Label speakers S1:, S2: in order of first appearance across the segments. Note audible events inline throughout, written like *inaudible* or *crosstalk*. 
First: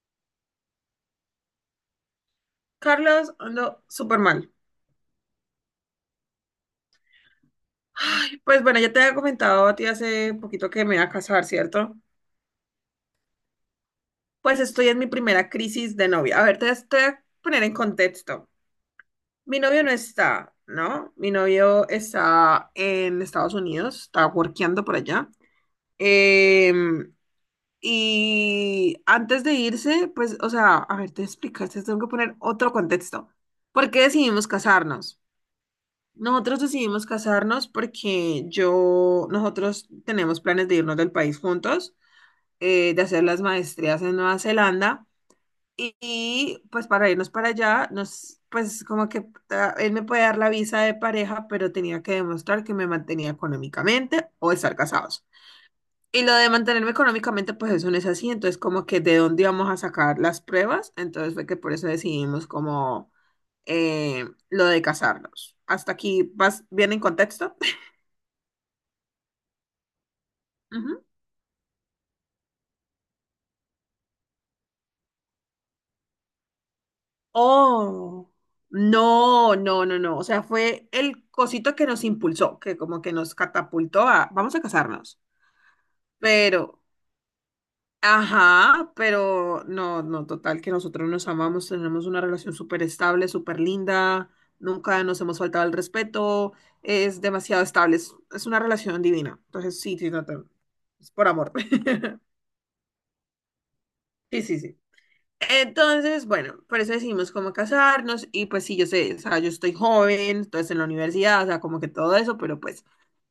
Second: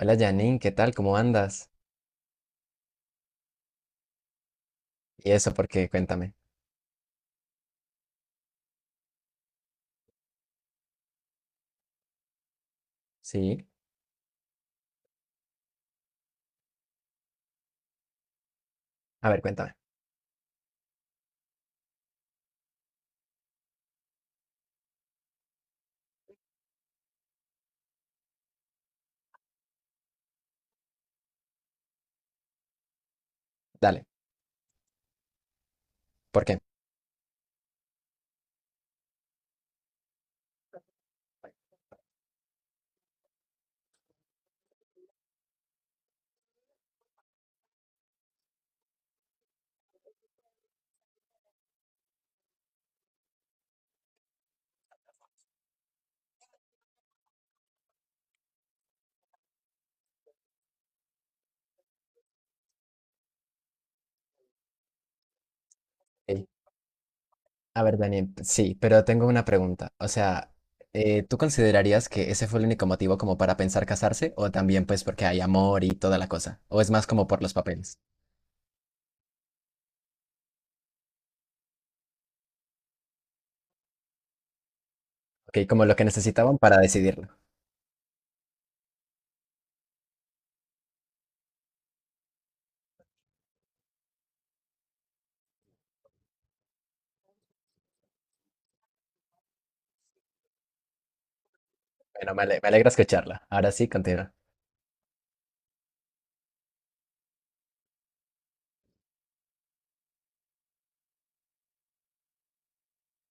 S1: Hola Janine, ¿qué tal? ¿Cómo andas?
S2: Carlos, ando súper mal.
S1: Y eso, ¿por qué? Cuéntame.
S2: Pues bueno, ya te había comentado a ti hace poquito que me iba a casar, ¿cierto?
S1: Sí.
S2: Pues estoy en mi primera crisis de novia. A ver, te voy a poner en contexto.
S1: A ver,
S2: Mi
S1: cuéntame.
S2: novio no está, ¿no? Mi novio está en Estados Unidos, está workeando por allá. Em, y antes de irse, pues, o sea, a ver, te explicas, te tengo que poner otro contexto. ¿Por qué
S1: Dale.
S2: decidimos casarnos?
S1: ¿Por qué?
S2: Nosotros decidimos casarnos porque yo, nosotros tenemos planes de irnos del país juntos, de hacer las maestrías en Nueva Zelanda pues para irnos para allá, nos, pues como que él me puede dar la visa de pareja, pero tenía que demostrar que me mantenía económicamente o estar casados. Y lo de mantenerme económicamente, pues eso no es así, entonces como que de dónde íbamos a sacar las pruebas, entonces fue que por eso decidimos como lo de casarnos. ¿Hasta aquí
S1: Ey.
S2: vas bien en contexto?
S1: A ver, Daniel, sí, pero tengo una pregunta. O sea,
S2: Ujú.
S1: ¿tú considerarías que ese fue el único motivo como para pensar casarse? ¿O también pues porque hay amor y toda la cosa? ¿O es más como por los papeles?
S2: Oh, no, no, no, no. O sea, fue el cosito que nos impulsó, que como que nos catapultó a, vamos a casarnos.
S1: Ok, como lo que necesitaban para
S2: Pero,
S1: decidirlo.
S2: ajá, pero no, no, total, que nosotros nos amamos, tenemos una relación súper estable, súper linda, nunca nos hemos faltado el respeto, es demasiado estable, es una relación divina. Entonces, sí, sí, no, es por amor. *laughs*
S1: Bueno, me alegra escucharla. Ahora sí, continúa.
S2: Sí, sí, sí. Entonces, bueno, por eso decidimos cómo casarnos y pues sí, yo sé, o sea, yo estoy joven, entonces en la universidad, o sea, como que todo eso, pero pues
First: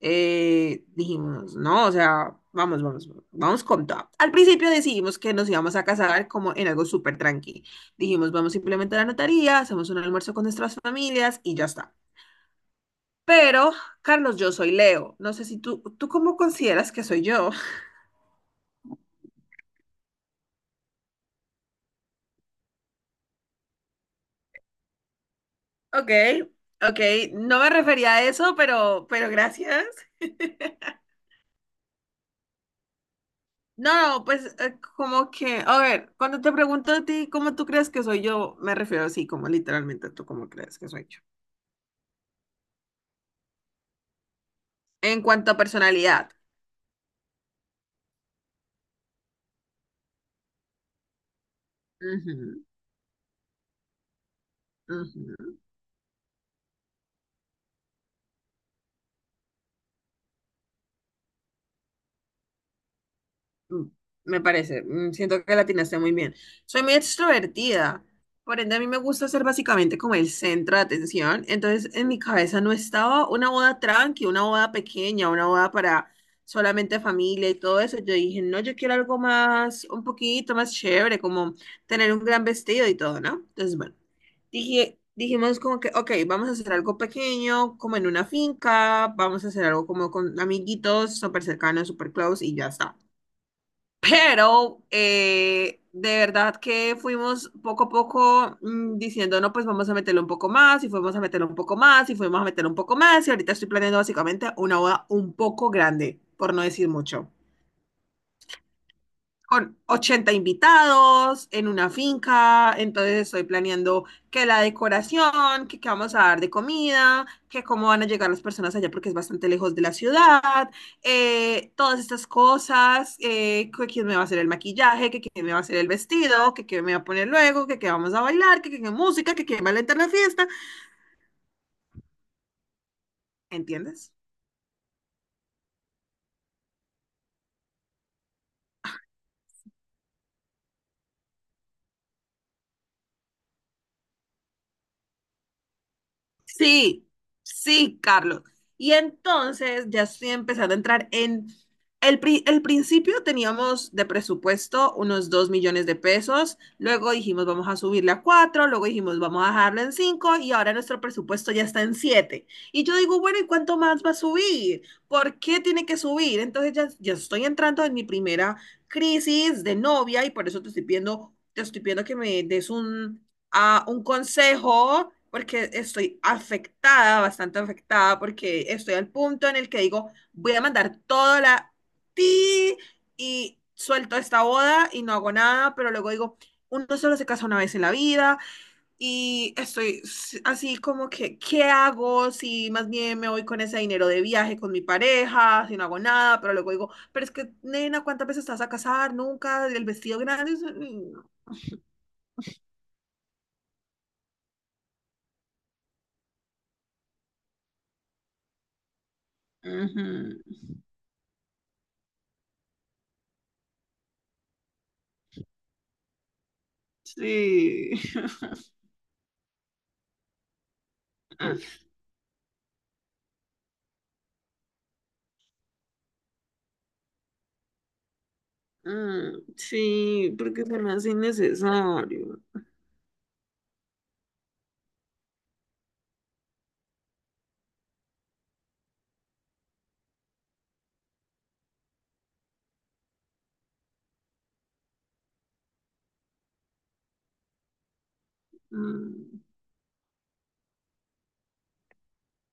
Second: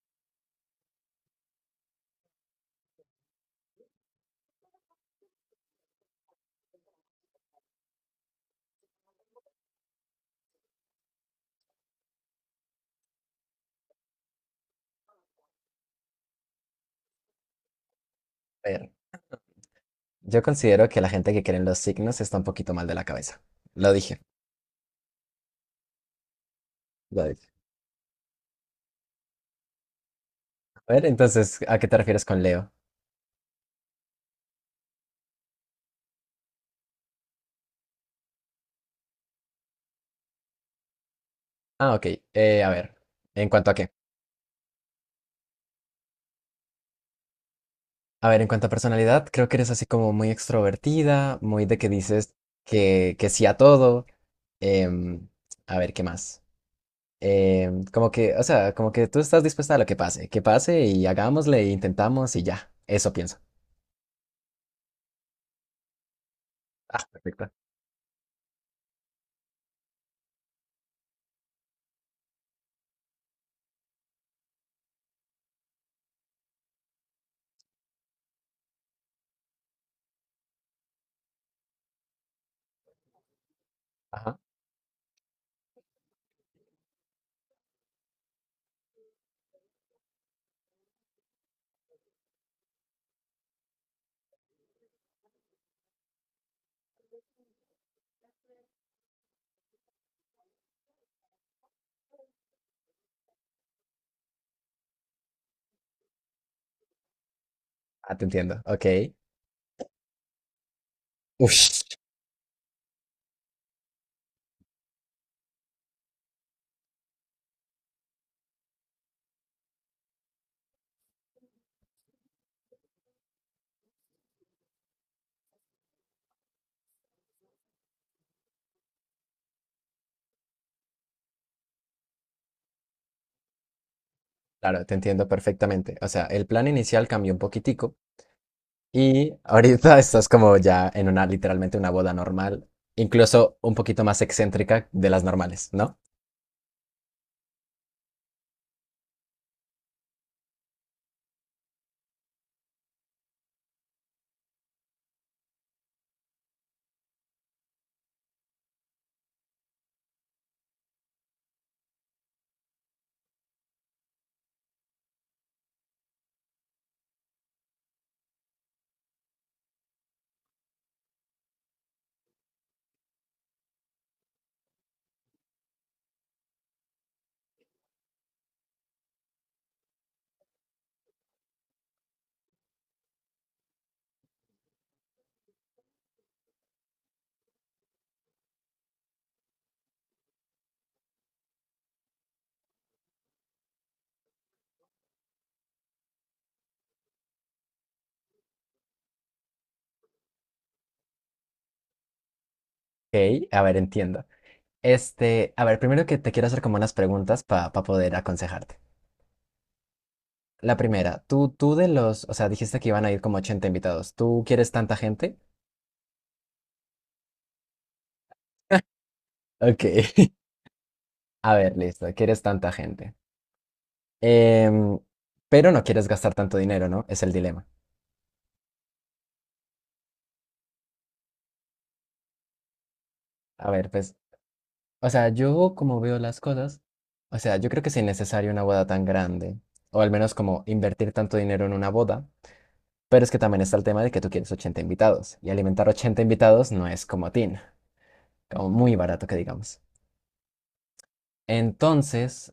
S2: dijimos, no, o sea, vamos, vamos, vamos con todo. Al principio decidimos que nos íbamos a casar como en algo súper tranqui. Dijimos, vamos simplemente a la notaría, hacemos un almuerzo con nuestras familias y ya está. Pero, Carlos, yo soy Leo. No sé si tú, ¿tú cómo consideras que soy yo? *laughs*
S1: A ver, yo considero que la gente que cree en los signos está un poquito mal de la cabeza. Lo dije.
S2: Ok, ok,
S1: Lo dije.
S2: no me refería a eso, pero gracias. *laughs*
S1: A ver, entonces, ¿a qué te refieres con Leo?
S2: No, pues como que, a ver, cuando te pregunto a ti cómo tú crees que soy yo, me refiero así, como literalmente tú cómo crees que soy yo.
S1: Ah, ok. A ver, ¿en cuanto a qué?
S2: En cuanto a personalidad.
S1: A ver, en cuanto a personalidad, creo que eres así como muy extrovertida, muy de que dices
S2: Ujú,
S1: que sí a todo. em,
S2: ujú.
S1: a ver, ¿qué más? Em, como que, o sea, como que tú estás dispuesta a lo que pase y hagámosle, e intentamos y ya. Eso pienso.
S2: Mm, Me parece. Siento que la atinaste muy bien. Soy muy
S1: Ah, perfecto.
S2: extrovertida, por ende a mí me gusta ser básicamente como el centro de atención, entonces en mi cabeza no estaba una boda tranqui, una boda pequeña, una boda para solamente familia y todo eso. Yo dije, no, yo quiero algo más, un poquito más chévere, como tener un gran vestido y todo, ¿no? Entonces, bueno,
S1: Ajá.
S2: dijimos como que, ok, vamos a hacer algo pequeño, como en una finca, vamos a hacer algo como con amiguitos, súper cercanos, súper close y ya está. Pero de verdad que fuimos poco a poco diciendo, no, pues vamos a meterle un poco más, y fuimos a meterle un poco más, y fuimos a meterle un poco más, y ahorita estoy planeando básicamente una boda un poco grande, por no decir mucho,
S1: Ah, te entiendo. Ok.
S2: con 80 invitados en
S1: Ush.
S2: una finca, entonces estoy planeando que la decoración, que qué vamos a dar de comida, que cómo van a llegar las personas allá porque es bastante lejos de la ciudad, todas estas cosas, que quién me va a hacer el maquillaje, que quién me va a hacer el vestido, que quién me va a poner luego, que qué vamos a bailar, que qué música, que quién va a alentar la fiesta, ¿entiendes?
S1: Claro, te entiendo perfectamente. O sea, el plan inicial cambió un poquitico. Y ahorita *laughs* estás como ya en una, literalmente una boda normal, incluso un poquito más excéntrica de las normales, ¿no?
S2: Sí, sí, Carlos. Y entonces ya estoy empezando a entrar en... El principio teníamos de presupuesto unos 2 millones de pesos, luego dijimos vamos a subirle a cuatro, luego dijimos vamos a dejarlo en cinco, y ahora nuestro presupuesto ya está en 7. Y yo digo, bueno, ¿y cuánto más va a subir? ¿Por qué tiene que subir? Entonces ya estoy entrando en mi primera crisis de novia y por eso te estoy pidiendo que me des un consejo, porque estoy afectada, bastante afectada, porque estoy al punto en el que digo, voy a mandar toda la ti y suelto esta boda y no hago nada, pero luego digo, uno solo se casa una vez en la vida y estoy así como que, ¿qué hago? Si más bien me voy con ese dinero de viaje con mi pareja, si no hago nada, pero luego digo, pero es que, nena, ¿cuántas veces estás a casar? Nunca, el vestido grande. Mm,
S1: Ok, a ver, entiendo. Este, a ver, primero que te quiero hacer como unas preguntas para poder aconsejarte.
S2: ujú.
S1: La primera, tú de los, o sea, dijiste que iban a ir como 80 invitados. ¿Tú quieres tanta gente?
S2: Sí. *laughs*
S1: Ok. *laughs* A
S2: Ah,
S1: ver, listo, quieres tanta gente. Em, pero no quieres gastar tanto dinero, ¿no? Es el dilema.
S2: mm, sí, porque se me hace innecesario.
S1: A ver, pues, o sea, yo como veo las cosas, o sea, yo creo que si es innecesario una boda tan grande, o al menos como invertir tanto dinero en una boda, pero es que también está el tema de que tú quieres 80 invitados, y alimentar 80 invitados no es como tin, como muy barato que
S2: Mm,
S1: digamos. Entonces,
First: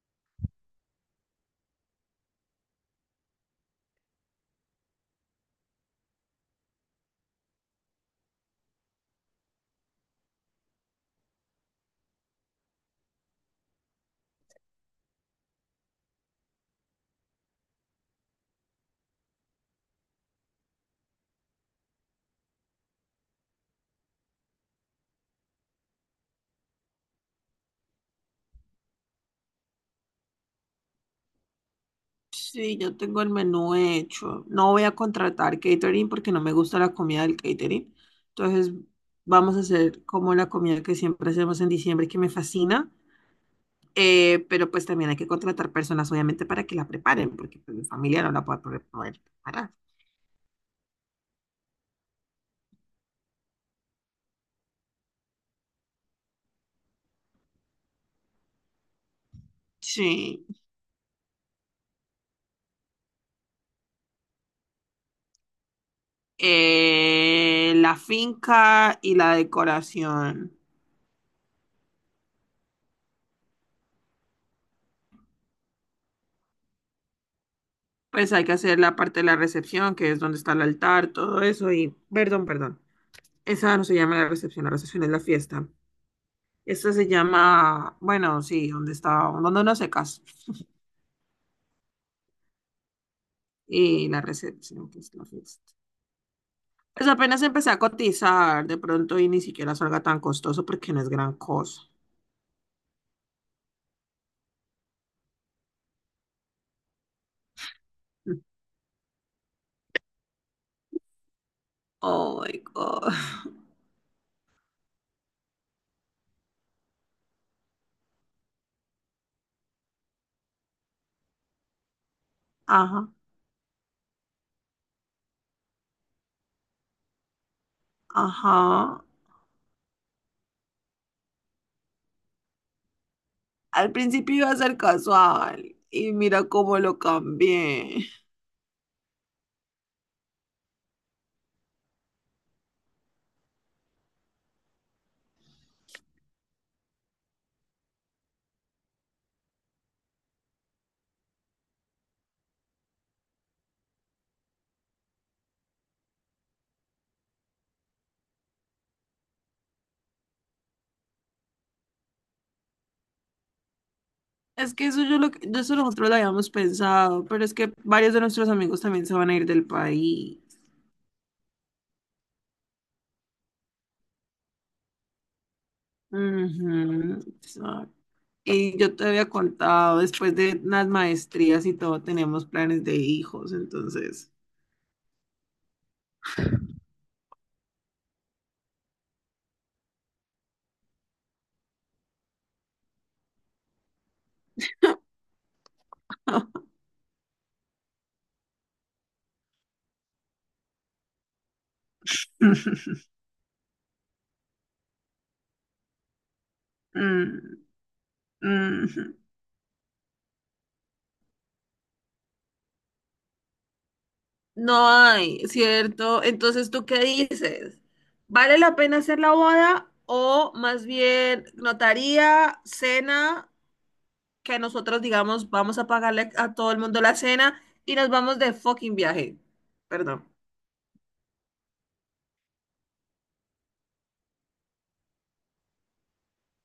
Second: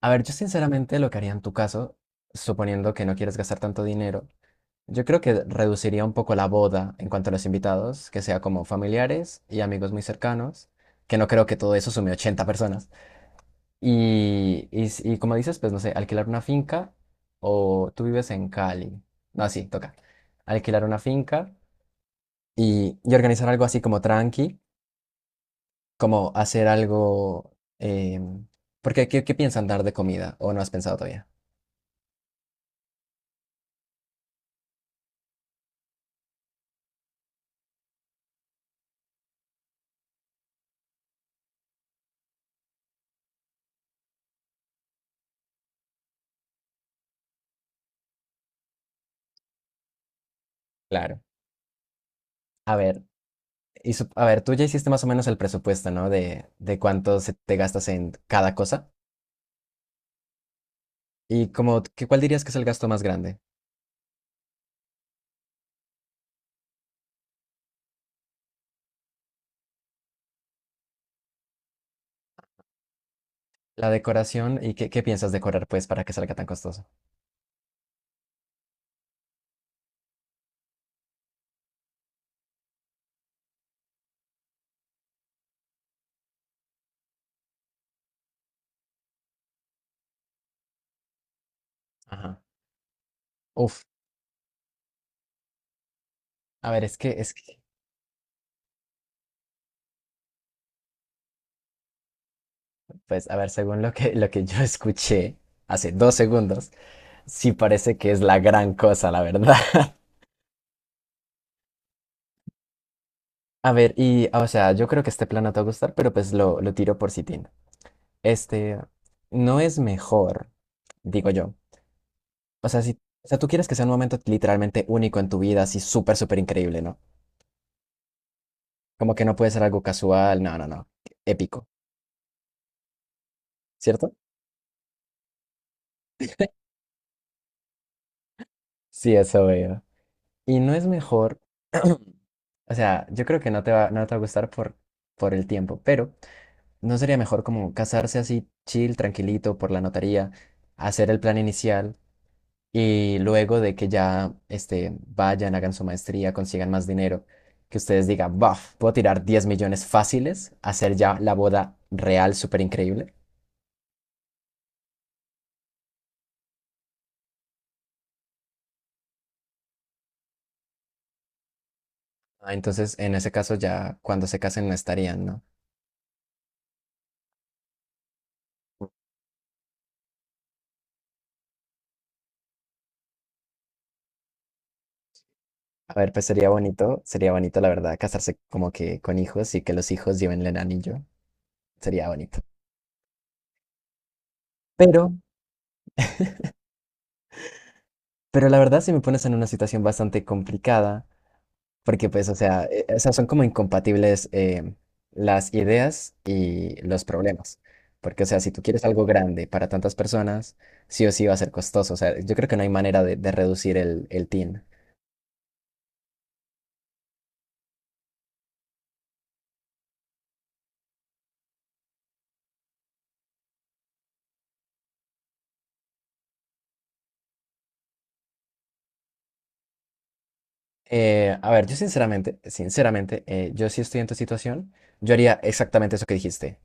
S1: a ver, yo sinceramente lo que haría en tu caso, suponiendo que no quieres gastar tanto dinero, yo creo que reduciría un poco la boda en cuanto a los invitados, que sea como familiares y amigos muy cercanos, que no creo que todo eso sume 80 personas. Y como dices, pues no sé, alquilar una finca o tú vives en Cali. No, sí, toca. Alquilar una finca y organizar algo así como tranqui, como hacer algo... em, porque, ¿qué piensan dar de comida? ¿O no has pensado todavía?
S2: sí, ya tengo el menú hecho. No voy a contratar catering porque no me gusta la comida del catering. Entonces, vamos a hacer como la comida que siempre hacemos en diciembre, que me fascina. Pero pues también hay que contratar personas, obviamente, para que la preparen, porque pues, mi familia no la puede poder preparar.
S1: Claro. A ver, y sup- a ver, tú ya hiciste más o menos el presupuesto, ¿no? De cuánto se te gastas en cada cosa.
S2: Sí.
S1: Y como, qué ¿cuál dirías que es el gasto más grande?
S2: La finca y la decoración.
S1: La decoración y ¿qué piensas decorar, pues, para que salga tan costoso?
S2: Pues hay que hacer la parte de la recepción, que es donde está el altar, todo eso, y perdón, perdón. Esa no se llama la recepción es la fiesta. Esta se llama, bueno, sí, donde está, donde uno se casa.
S1: Ajá. Uf.
S2: Y la recepción, que es la fiesta.
S1: A ver,
S2: Pues apenas empecé a cotizar de pronto y ni siquiera salga tan costoso porque no es gran cosa.
S1: pues, a ver, según lo que yo *laughs* escuché hace 2 segundos, sí parece que es la gran cosa, la verdad. *laughs*
S2: Oh my God.
S1: A ver, y, o sea, yo creo que este plan no te va a gustar, pero pues lo tiro por Sitín. Este, ¿no es mejor, digo yo? O sea, si,
S2: Ajá,
S1: o sea, tú quieres que sea un momento literalmente único en tu vida, así súper, súper increíble, ¿no?
S2: ajá.
S1: Como que no puede ser algo casual, no, épico,
S2: Al
S1: ¿cierto?
S2: principio iba a ser casual y mira cómo lo cambié.
S1: Sí, eso veo. Y ¿no es mejor, o sea, yo creo que no te va a gustar por el tiempo, pero ¿no sería mejor como casarse así chill, tranquilito, por la notaría, hacer el plan inicial y luego de que ya este, vayan, hagan su maestría, consigan más dinero, que ustedes digan, buf, puedo tirar 10 millones fáciles, hacer ya la boda real súper increíble?
S2: Es que eso nosotros lo habíamos pensado, pero es que varios de nuestros amigos también se van a ir del país.
S1: Ah, entonces, en ese caso ya cuando se casen no estarían, ¿no?
S2: Ujú, exacto. Y yo te había contado, después de las maestrías y todo, tenemos planes de hijos, entonces.
S1: A ver, pues sería bonito la verdad casarse como que con hijos y que los hijos lleven el anillo, sería bonito. Pero, pero la verdad si me pones en una situación bastante complicada. Porque pues, o sea, e-
S2: *laughs*
S1: esas son como incompatibles em, las ideas y los problemas.
S2: Mm,
S1: Porque, o sea, si tú quieres algo
S2: ujú.
S1: grande para tantas personas, sí o sí va a ser costoso. O sea, yo creo que no hay manera de reducir el TIN.
S2: No hay, ¿cierto? Entonces, ¿tú qué dices? ¿Vale la pena hacer la boda o más bien notaría, cena? Que nosotros digamos, vamos a pagarle a todo el mundo la cena y nos vamos de fucking viaje. Perdón.
S1: A ver, yo sinceramente, sinceramente, yo sí estoy en tu situación, yo haría exactamente eso que dijiste.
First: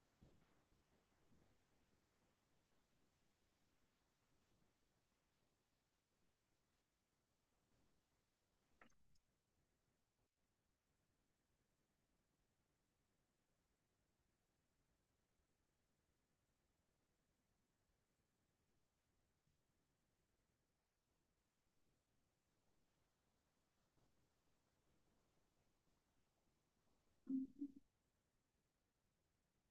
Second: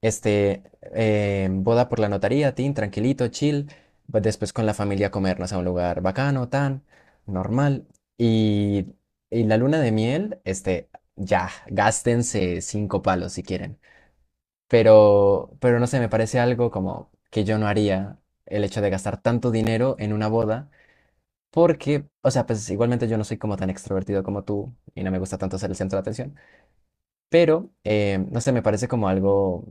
S1: Este, boda por la notaría, tin, tranquilito, chill. Pues después con la familia comernos a un lugar bacano, tan, normal. Y, y la luna de miel, este, ya, gástense 5 palos si quieren. Pero no sé, me parece algo como que yo no haría el hecho de gastar tanto dinero en una boda. Porque, o sea, pues igualmente yo no soy como tan extrovertido como tú y no me gusta tanto ser el centro de atención. Pero, no sé, me parece como algo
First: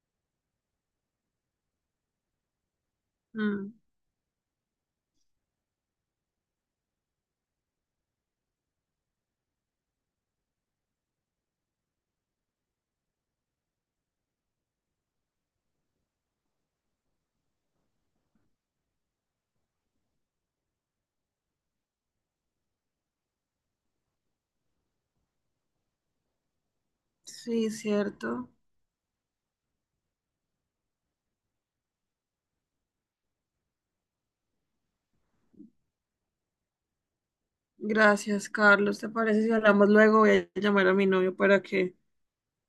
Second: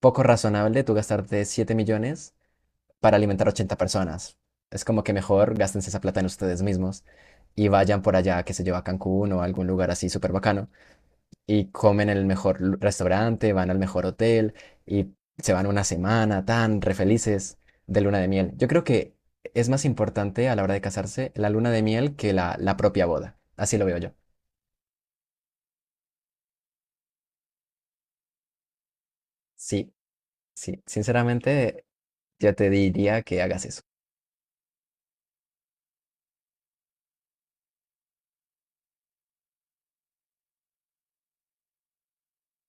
S1: poco razonable tú gastarte 7 millones para alimentar
S2: Mm,
S1: 80 personas. Es como que mejor gástense esa plata en ustedes mismos y vayan por allá, qué sé yo, a Cancún o a algún lugar así súper bacano y comen en el mejor lu- restaurante, van al mejor hotel y se van una semana tan re felices de luna de miel. Yo creo que es más importante a la hora de casarse la luna de miel que la propia boda. Así lo veo yo.
S2: sí, cierto.
S1: Sí, sí, sinceramente yo te diría que hagas eso.
S2: Gracias, Carlos. ¿Te parece si hablamos luego? Voy a llamar a mi novio para que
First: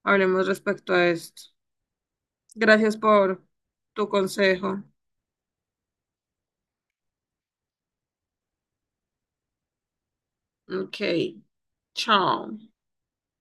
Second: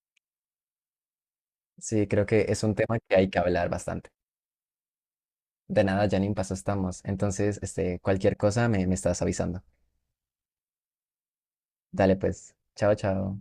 S2: hablemos respecto a esto.
S1: Sí, creo que es un
S2: Gracias
S1: tema que hay que
S2: por
S1: hablar
S2: tu
S1: bastante.
S2: consejo.
S1: De nada, Janine, paso estamos. Entonces, este, cualquier cosa me, me estás avisando.
S2: Ok,
S1: Dale pues.
S2: chao.
S1: Chao, chao.